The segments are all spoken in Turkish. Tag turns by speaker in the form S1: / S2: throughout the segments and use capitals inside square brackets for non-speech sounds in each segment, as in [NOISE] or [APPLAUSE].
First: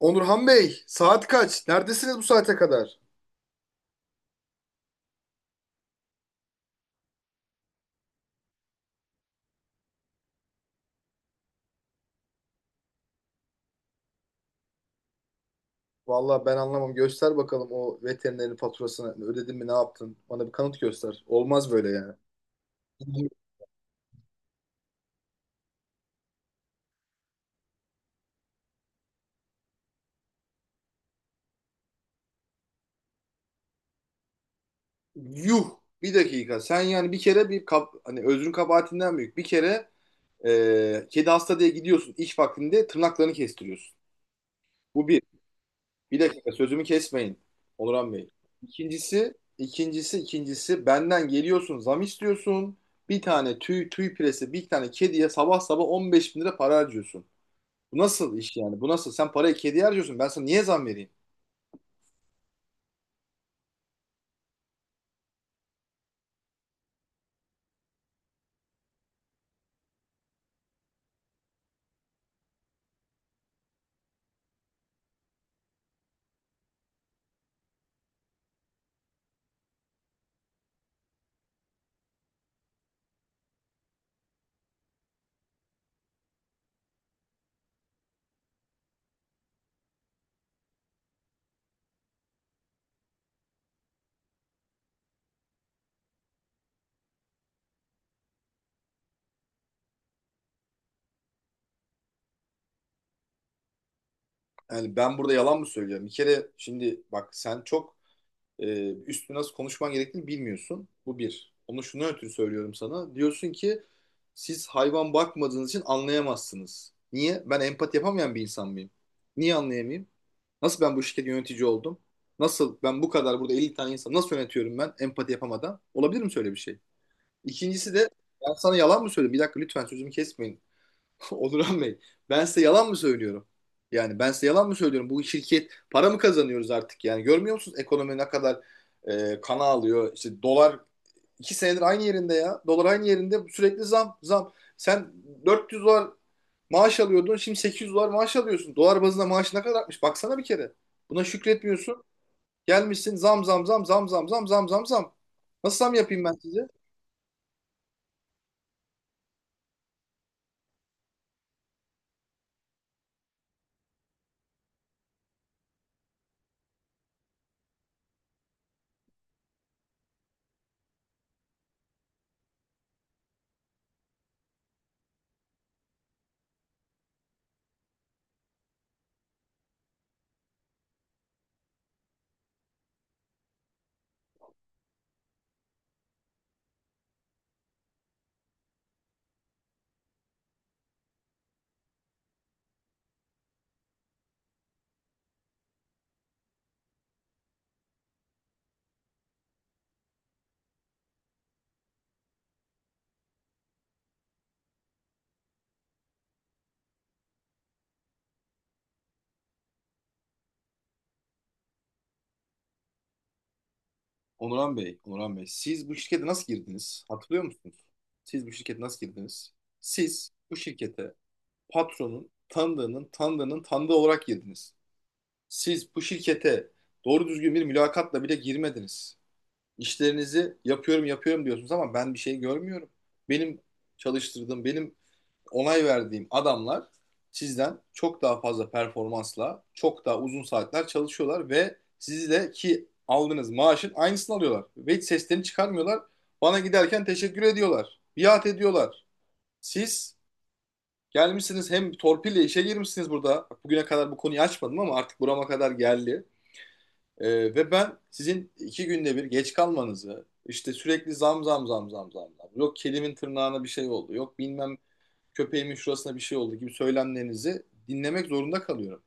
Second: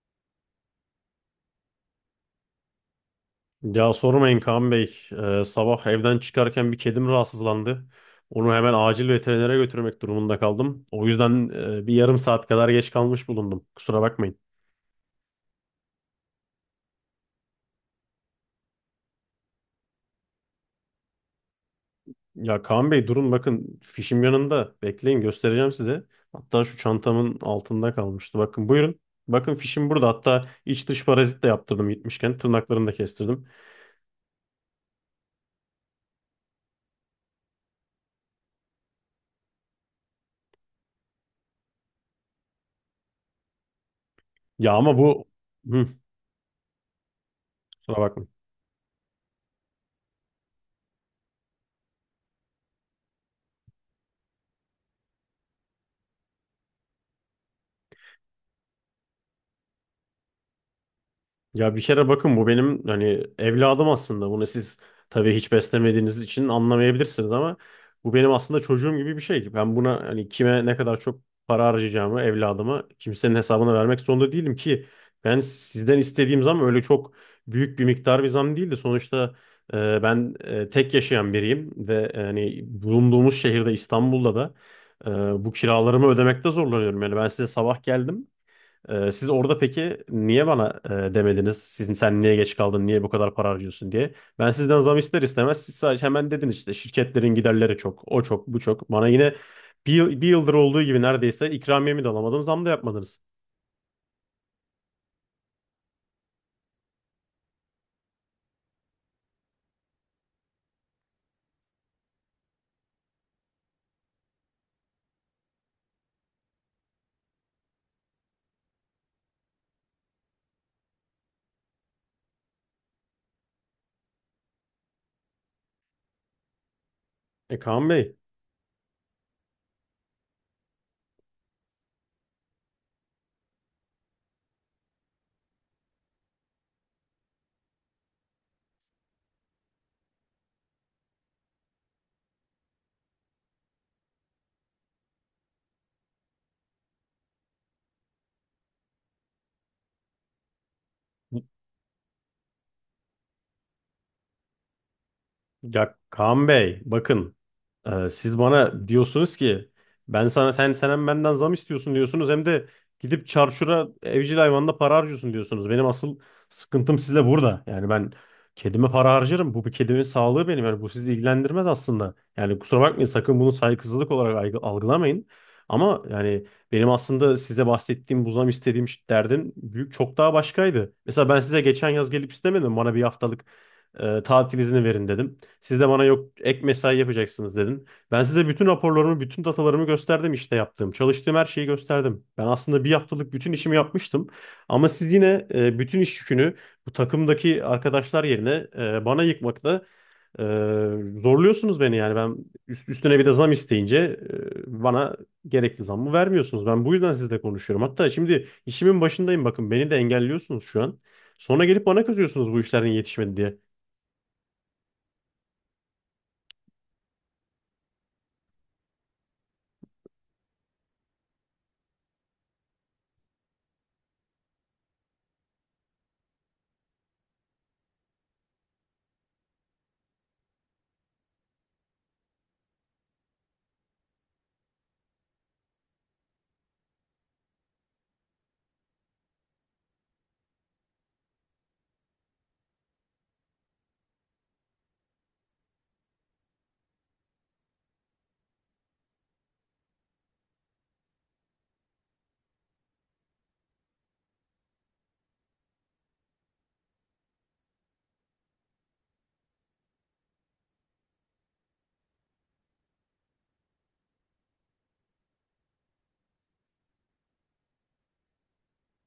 S1: Onurhan Bey, saat kaç? Neredesiniz bu saate kadar?
S2: Ya sormayın Kaan Bey. Sabah evden çıkarken bir kedim rahatsızlandı. Onu hemen acil veterinere götürmek durumunda kaldım. O yüzden bir yarım saat kadar geç kalmış bulundum. Kusura bakmayın.
S1: Vallahi ben anlamam. Göster bakalım o veterinerin faturasını. Ödedin mi, ne yaptın? Bana bir kanıt göster. Olmaz böyle yani.
S2: Ya Kaan Bey, durun bakın, fişim yanında. Bekleyin, göstereceğim size. Hatta şu çantamın altında kalmıştı. Bakın buyurun. Bakın, fişim burada. Hatta iç dış parazit de yaptırdım gitmişken. Tırnaklarını da kestirdim.
S1: Yuh, bir dakika. Sen yani bir kere hani özrün kabahatinden büyük. Bir kere kedi hasta diye gidiyorsun, iş vaktinde tırnaklarını kestiriyorsun.
S2: Ya ama
S1: Bu bir.
S2: bu... Hı.
S1: Bir dakika, sözümü kesmeyin
S2: Kusura
S1: Onuran
S2: bakmayın.
S1: Bey. İkincisi, ikincisi, ikincisi benden geliyorsun zam istiyorsun. Bir tane tüy piresi, bir tane kediye sabah sabah 15 bin lira para harcıyorsun. Bu nasıl iş yani? Bu nasıl? Sen parayı kediye harcıyorsun. Ben sana niye zam vereyim?
S2: Ya bir kere bakın, bu benim hani evladım aslında. Bunu siz tabii hiç beslemediğiniz için anlamayabilirsiniz ama bu benim aslında çocuğum gibi bir şey. Ben buna hani kime ne kadar çok para harcayacağımı evladıma kimsenin hesabına vermek zorunda değilim ki. Ben sizden istediğim zam öyle çok büyük bir miktar bir zam değildi. Sonuçta ben tek yaşayan biriyim ve hani bulunduğumuz şehirde İstanbul'da da bu kiralarımı ödemekte zorlanıyorum. Yani ben size sabah geldim. Siz orada peki niye bana demediniz? Sizin sen niye geç kaldın? Niye bu kadar para harcıyorsun diye. Ben sizden zam ister istemez siz sadece hemen dediniz işte şirketlerin giderleri çok, o çok, bu çok. Bana yine bir yıldır olduğu gibi neredeyse ikramiyemi de alamadım, zam da yapmadınız.
S1: Yani ben burada yalan mı söylüyorum? Bir kere şimdi bak, sen çok, üstü nasıl konuşman gerektiğini bilmiyorsun. Bu bir. Onu şuna ötürü söylüyorum sana. Diyorsun ki siz hayvan bakmadığınız için anlayamazsınız. Niye? Ben empati yapamayan bir insan mıyım? Niye anlayamayayım? Nasıl ben bu şirketin yönetici oldum? Nasıl ben bu kadar burada 50 tane insan nasıl yönetiyorum, ben empati yapamadan? Olabilir mi şöyle bir şey?
S2: E Kaan
S1: İkincisi de
S2: Bey
S1: ben sana yalan mı söyledim? Bir dakika, lütfen sözümü kesmeyin. [LAUGHS] Onurhan Bey, ben size yalan mı söylüyorum? Yani ben size yalan mı söylüyorum? Bu şirket para mı kazanıyoruz artık? Yani görmüyor musunuz ekonomi ne kadar kana alıyor? İşte dolar iki senedir aynı yerinde ya. Dolar aynı yerinde, sürekli zam zam. Sen 400 dolar maaş alıyordun, şimdi 800 dolar maaş alıyorsun. Dolar bazında maaş ne kadar artmış? Baksana bir kere. Buna şükretmiyorsun. Gelmişsin zam zam zam zam zam zam zam zam zam. Nasıl zam
S2: Ya
S1: yapayım ben
S2: Kaan
S1: size?
S2: Bey, bakın, siz bana diyorsunuz ki ben sana sen hem benden zam istiyorsun diyorsunuz hem de gidip çarşura evcil hayvanla para harcıyorsun diyorsunuz. Benim asıl sıkıntım sizle burada. Yani ben kedime para harcarım. Bu bir kedimin sağlığı benim. Yani bu sizi ilgilendirmez aslında. Yani kusura bakmayın, sakın bunu saygısızlık olarak algılamayın. Ama yani benim aslında size bahsettiğim bu zam istediğim derdin büyük çok daha başkaydı. Mesela ben size geçen yaz gelip istemedim, bana bir haftalık tatil izni verin dedim. Siz de bana yok ek mesai yapacaksınız dedin. Ben size bütün raporlarımı, bütün datalarımı gösterdim işte yaptığım. Çalıştığım her şeyi gösterdim. Ben aslında bir haftalık bütün işimi yapmıştım. Ama siz yine bütün iş yükünü bu takımdaki arkadaşlar yerine bana yıkmakla e, zorluyorsunuz beni yani. Ben üstüne bir de zam isteyince bana gerekli zammı vermiyorsunuz. Ben bu yüzden sizle konuşuyorum. Hatta şimdi işimin başındayım, bakın beni de engelliyorsunuz şu an. Sonra gelip bana kızıyorsunuz bu işlerin yetişmedi diye.
S1: Onuran Bey, Onuran Bey, siz bu şirkete nasıl girdiniz? Hatırlıyor musunuz? Siz bu şirkete nasıl girdiniz? Siz bu şirkete patronun tanıdığının tanıdığının tanıdığı olarak girdiniz. Siz bu şirkete doğru düzgün bir mülakatla bile girmediniz. İşlerinizi yapıyorum yapıyorum diyorsunuz ama ben bir şey görmüyorum. Benim çalıştırdığım, benim onay verdiğim adamlar sizden çok daha fazla performansla, çok daha uzun saatler çalışıyorlar ve sizi de ki aldığınız maaşın aynısını alıyorlar. Ve hiç seslerini çıkarmıyorlar. Bana giderken teşekkür ediyorlar. Biat ediyorlar. Siz gelmişsiniz hem torpille işe girmişsiniz burada. Bugüne kadar bu konuyu açmadım ama artık burama kadar geldi. Ve ben sizin iki günde bir geç kalmanızı, işte sürekli zam zam zam zam zam, zam, yok kedimin tırnağına bir şey oldu, yok bilmem köpeğimin şurasına bir şey oldu gibi söylemlerinizi dinlemek zorunda kalıyorum.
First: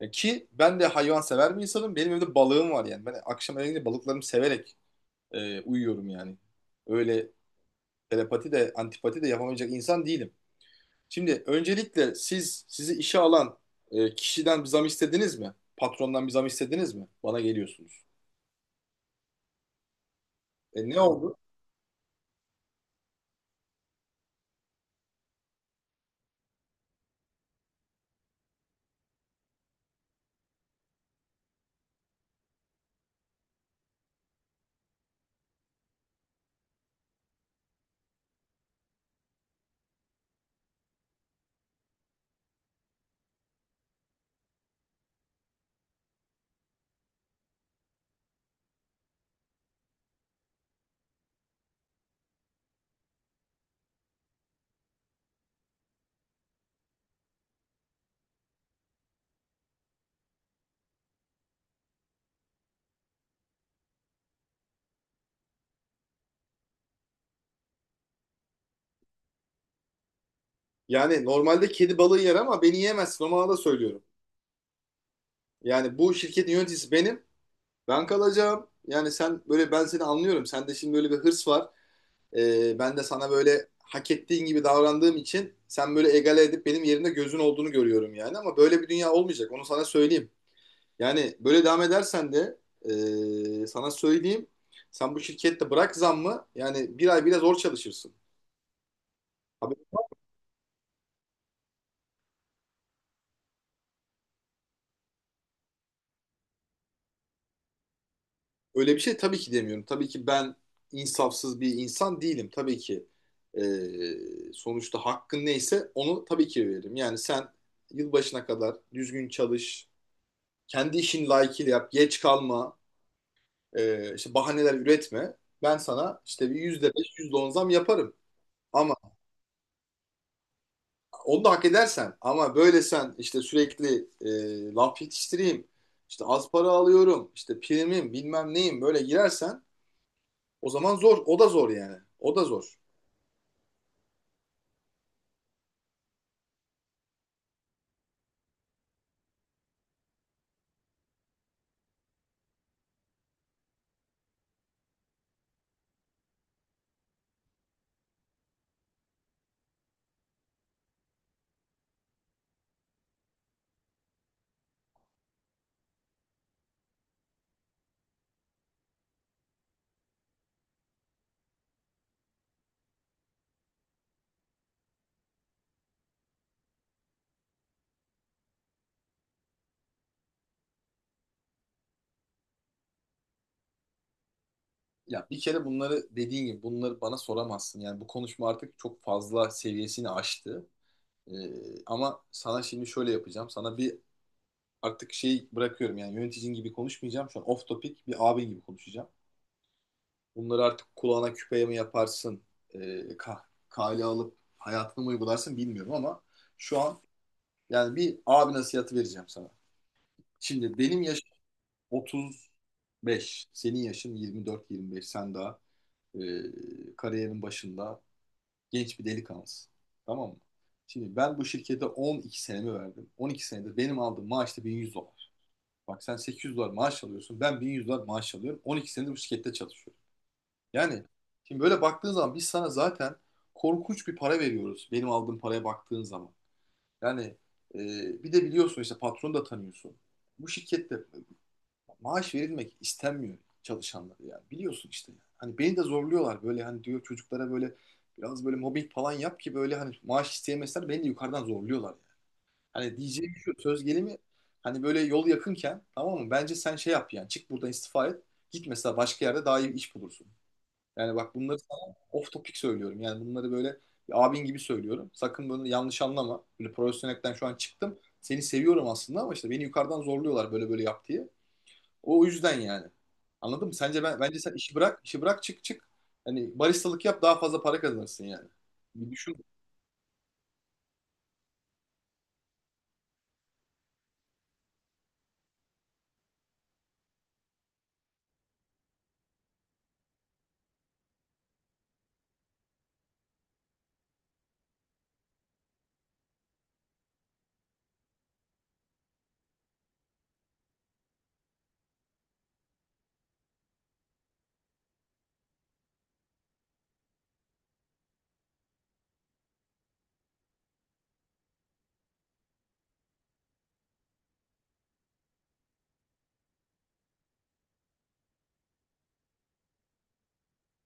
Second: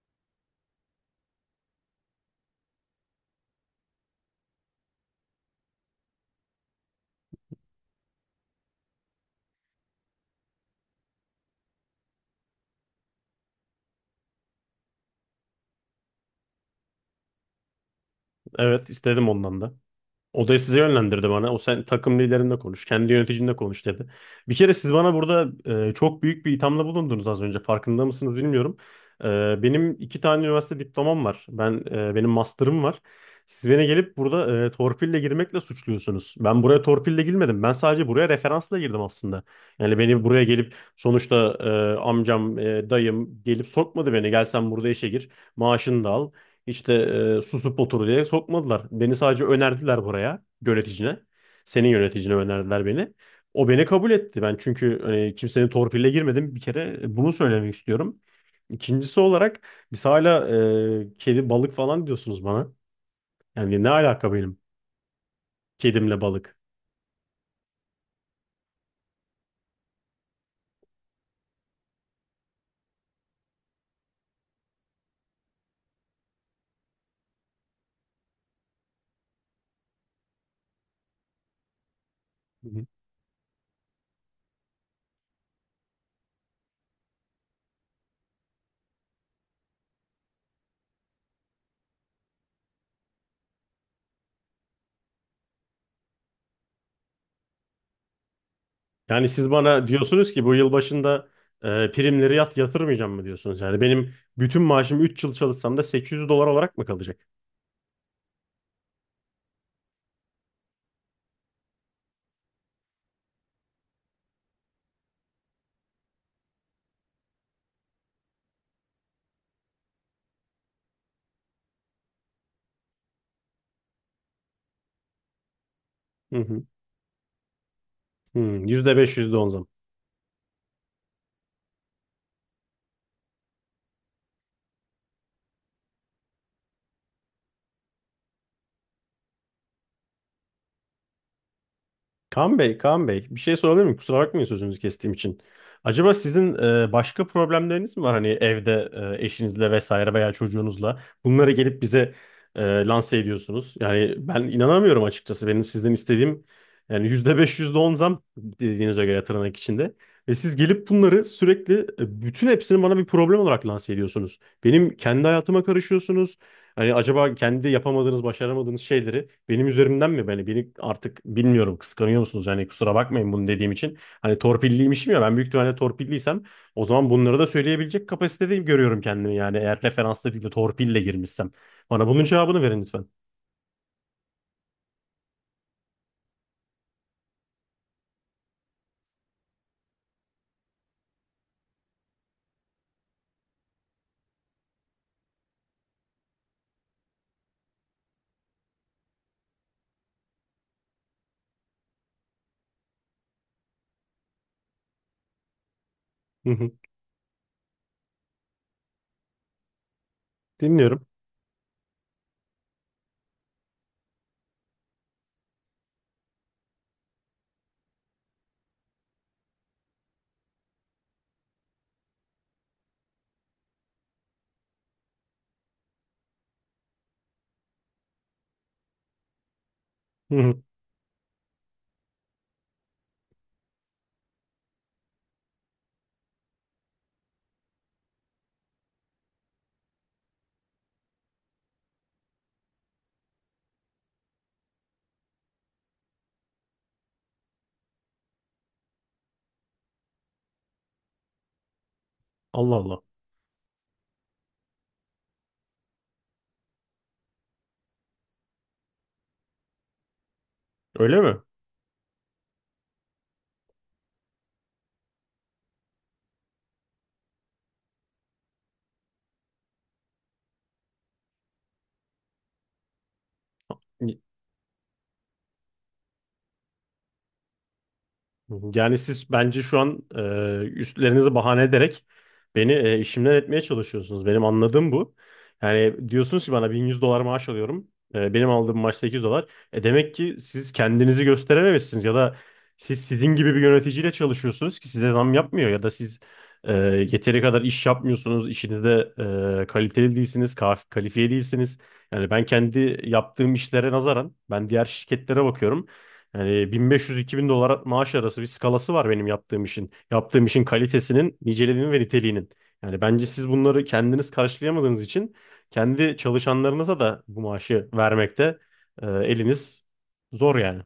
S1: Ki ben de hayvan sever bir insanım. Benim evde balığım var yani. Ben akşam eve gidince balıklarımı severek uyuyorum yani. Öyle telepati de antipati de yapamayacak insan değilim. Şimdi öncelikle siz, sizi işe alan kişiden bir zam istediniz mi? Patrondan bir zam istediniz mi? Bana geliyorsunuz.
S2: Evet istedim, ondan da. Odayı size
S1: E, ne
S2: yönlendirdi
S1: oldu?
S2: bana. O, sen takım liderinle konuş, kendi yöneticinle konuş dedi. Bir kere siz bana burada çok büyük bir ithamda bulundunuz az önce. Farkında mısınız bilmiyorum. Benim iki tane üniversite diplomam var. Benim master'ım var. Siz beni gelip burada torpille girmekle suçluyorsunuz. Ben buraya torpille girmedim. Ben sadece buraya referansla girdim aslında. Yani beni buraya gelip sonuçta amcam, dayım gelip sokmadı beni. Gel sen burada işe gir, maaşını da al. İşte susup otur diye sokmadılar. Beni sadece önerdiler buraya yöneticine. Senin yöneticine önerdiler beni. O beni kabul etti. Ben çünkü hani, kimsenin torpille girmedim. Bir kere bunu söylemek istiyorum. İkincisi olarak biz hala kedi balık falan diyorsunuz bana. Yani ne alaka benim kedimle balık?
S1: Yani normalde kedi balığı yer ama beni yiyemezsin. O manada söylüyorum. Yani bu şirketin yöneticisi benim. Ben kalacağım. Yani sen böyle, ben seni anlıyorum. Sende şimdi böyle bir hırs var.
S2: Hı.
S1: Ben de sana böyle hak ettiğin gibi davrandığım için sen böyle egale edip benim yerimde gözün olduğunu görüyorum yani. Ama böyle bir dünya olmayacak. Onu sana söyleyeyim. Yani böyle devam edersen de sana söyleyeyim. Sen bu şirkette bırak zammı, yani bir ay bile zor çalışırsın.
S2: Yani siz
S1: Haberin
S2: bana diyorsunuz ki bu yıl başında primleri yatırmayacağım mı diyorsunuz? Yani benim bütün maaşım 3 yıl çalışsam da 800 dolar olarak mı kalacak?
S1: Öyle bir şey tabii ki demiyorum. Tabii ki ben insafsız bir insan değilim. Tabii ki sonuçta hakkın neyse onu tabii ki veririm. Yani sen yılbaşına kadar düzgün çalış, kendi işini layıkıyla yap, geç kalma, işte bahaneler üretme. Ben sana
S2: Hı
S1: işte bir
S2: hı.
S1: %5, yüzde on zam yaparım.
S2: Hı,
S1: Ama
S2: %5, %10 zam.
S1: onu da hak edersen. Ama böyle sen işte sürekli laf yetiştireyim, işte az para alıyorum, işte primim bilmem neyim böyle girersen, o zaman zor, o da zor yani. O da
S2: Kaan Bey,
S1: zor.
S2: Kaan Bey, bir şey sorabilir miyim? Kusura bakmayın sözünüzü kestiğim için. Acaba sizin başka problemleriniz mi var? Hani evde eşinizle vesaire veya çocuğunuzla bunları gelip bize lanse ediyorsunuz. Yani ben inanamıyorum açıkçası. Benim sizden istediğim yani %5 yüzde on zam dediğinize göre, tırnak içinde. Ve siz gelip bunları sürekli bütün hepsini bana bir problem olarak lanse ediyorsunuz. Benim kendi hayatıma karışıyorsunuz. Hani acaba kendi yapamadığınız, başaramadığınız şeyleri benim üzerimden mi? Beni artık bilmiyorum kıskanıyor musunuz? Yani kusura bakmayın bunu dediğim için. Hani torpilliymişim ya, ben büyük ihtimalle torpilliysem o zaman bunları da söyleyebilecek kapasitede görüyorum kendimi. Yani eğer referansla değil de torpille girmişsem. Bana bunun cevabını verin lütfen.
S1: Ya bir kere bunları dediğin gibi bunları bana soramazsın. Yani bu konuşma artık çok fazla seviyesini aştı. Ama sana şimdi şöyle yapacağım. Sana artık şey bırakıyorum, yani yöneticin gibi konuşmayacağım. Şu an off topic bir abin gibi konuşacağım. Bunları artık kulağına küpeye mi yaparsın? E, kah kale alıp hayatına mı uygularsın bilmiyorum, ama
S2: Hı hı.
S1: şu an yani bir abi nasihatı vereceğim sana. Şimdi benim
S2: Dinliyorum.
S1: yaşım 35. Senin yaşın 24-25. Sen daha kariyerin başında. Genç bir delikanlısın. Tamam mı? Şimdi ben bu şirkete 12 senemi verdim. 12 senedir benim aldığım maaş da 1100 dolar. Bak, sen 800 dolar maaş alıyorsun. Ben 1100 dolar maaş alıyorum. 12 senedir bu şirkette çalışıyorum.
S2: Hı hı.
S1: Yani şimdi böyle baktığın zaman biz sana zaten korkunç bir para veriyoruz. Benim aldığım paraya baktığın zaman. Yani e, bir de biliyorsun işte, patronu da tanıyorsun. Bu şirkette maaş verilmek istenmiyor çalışanlara yani. Biliyorsun işte. Ya. Hani beni de zorluyorlar böyle, hani diyor çocuklara böyle biraz böyle mobbing falan yap ki böyle hani maaş isteyemezler, beni de yukarıdan zorluyorlar yani.
S2: Allah
S1: Hani
S2: Allah.
S1: diyeceğim şu, söz gelimi hani böyle yol yakınken, tamam mı? Bence sen şey yap, yani çık buradan, istifa et. Git mesela, başka yerde daha iyi bir iş bulursun. Yani
S2: Öyle
S1: bak,
S2: mi?
S1: bunları sana off topic söylüyorum. Yani bunları böyle bir abin gibi söylüyorum. Sakın bunu yanlış anlama. Böyle profesyonelden şu an çıktım. Seni seviyorum aslında ama işte beni yukarıdan zorluyorlar, böyle böyle yap diye. O yüzden yani. Anladın mı? Sence bence sen işi bırak, işi bırak, çık çık. Hani baristalık yap, daha fazla para kazanırsın yani.
S2: Hı hı. Yani
S1: Bir
S2: siz
S1: düşün.
S2: bence şu an üstlerinizi bahane ederek beni işimden etmeye çalışıyorsunuz. Benim anladığım bu. Yani diyorsunuz ki bana 1100 dolar maaş alıyorum. Benim aldığım maaş 800 dolar. Demek ki siz kendinizi gösterememişsiniz ya da siz sizin gibi bir yöneticiyle çalışıyorsunuz ki size zam yapmıyor ya da siz e, yeteri kadar iş yapmıyorsunuz. İşinizde kaliteli değilsiniz, kalifiye değilsiniz. Yani ben kendi yaptığım işlere nazaran ben diğer şirketlere bakıyorum. Yani 1500-2000 dolar maaş arası bir skalası var benim yaptığım işin. Yaptığım işin kalitesinin, niceliğinin ve niteliğinin. Yani bence siz bunları kendiniz karşılayamadığınız için kendi çalışanlarınıza da bu maaşı vermekte eliniz zor yani.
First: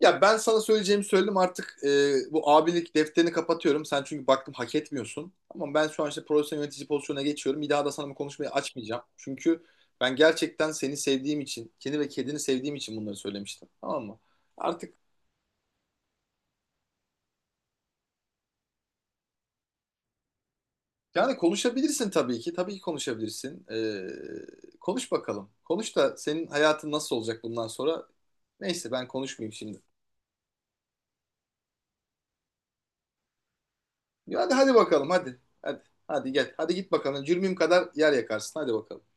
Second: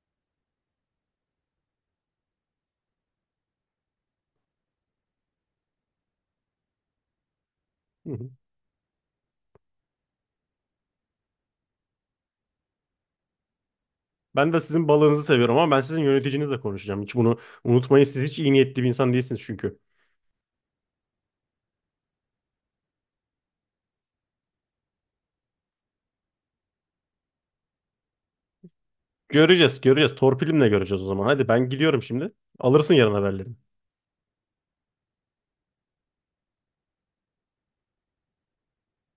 S1: Ya ben sana söyleyeceğimi söyledim artık, bu abilik defterini kapatıyorum. Sen, çünkü baktım, hak etmiyorsun. Ama ben şu an işte profesyonel yönetici pozisyonuna geçiyorum. Bir daha da sana
S2: Hı
S1: bu
S2: hı.
S1: konuşmayı açmayacağım. Çünkü ben gerçekten seni sevdiğim için, kendi ve kedini sevdiğim için bunları söylemiştim. Tamam mı?
S2: Ben de sizin
S1: Artık
S2: balığınızı seviyorum ama ben sizin yöneticinizle konuşacağım. Hiç bunu unutmayın. Siz hiç iyi niyetli bir insan değilsiniz çünkü.
S1: yani konuşabilirsin tabii ki. Tabii ki konuşabilirsin. Konuş bakalım. Konuş da senin hayatın nasıl olacak bundan sonra? Neyse, ben konuşmayayım
S2: Göreceğiz,
S1: şimdi.
S2: göreceğiz. Torpilimle göreceğiz o zaman. Hadi ben gidiyorum şimdi. Alırsın yarın haberleri.
S1: Ya hadi hadi bakalım, hadi. Hadi hadi gel. Hadi git bakalım. Cürmüm kadar yer yakarsın. Hadi bakalım.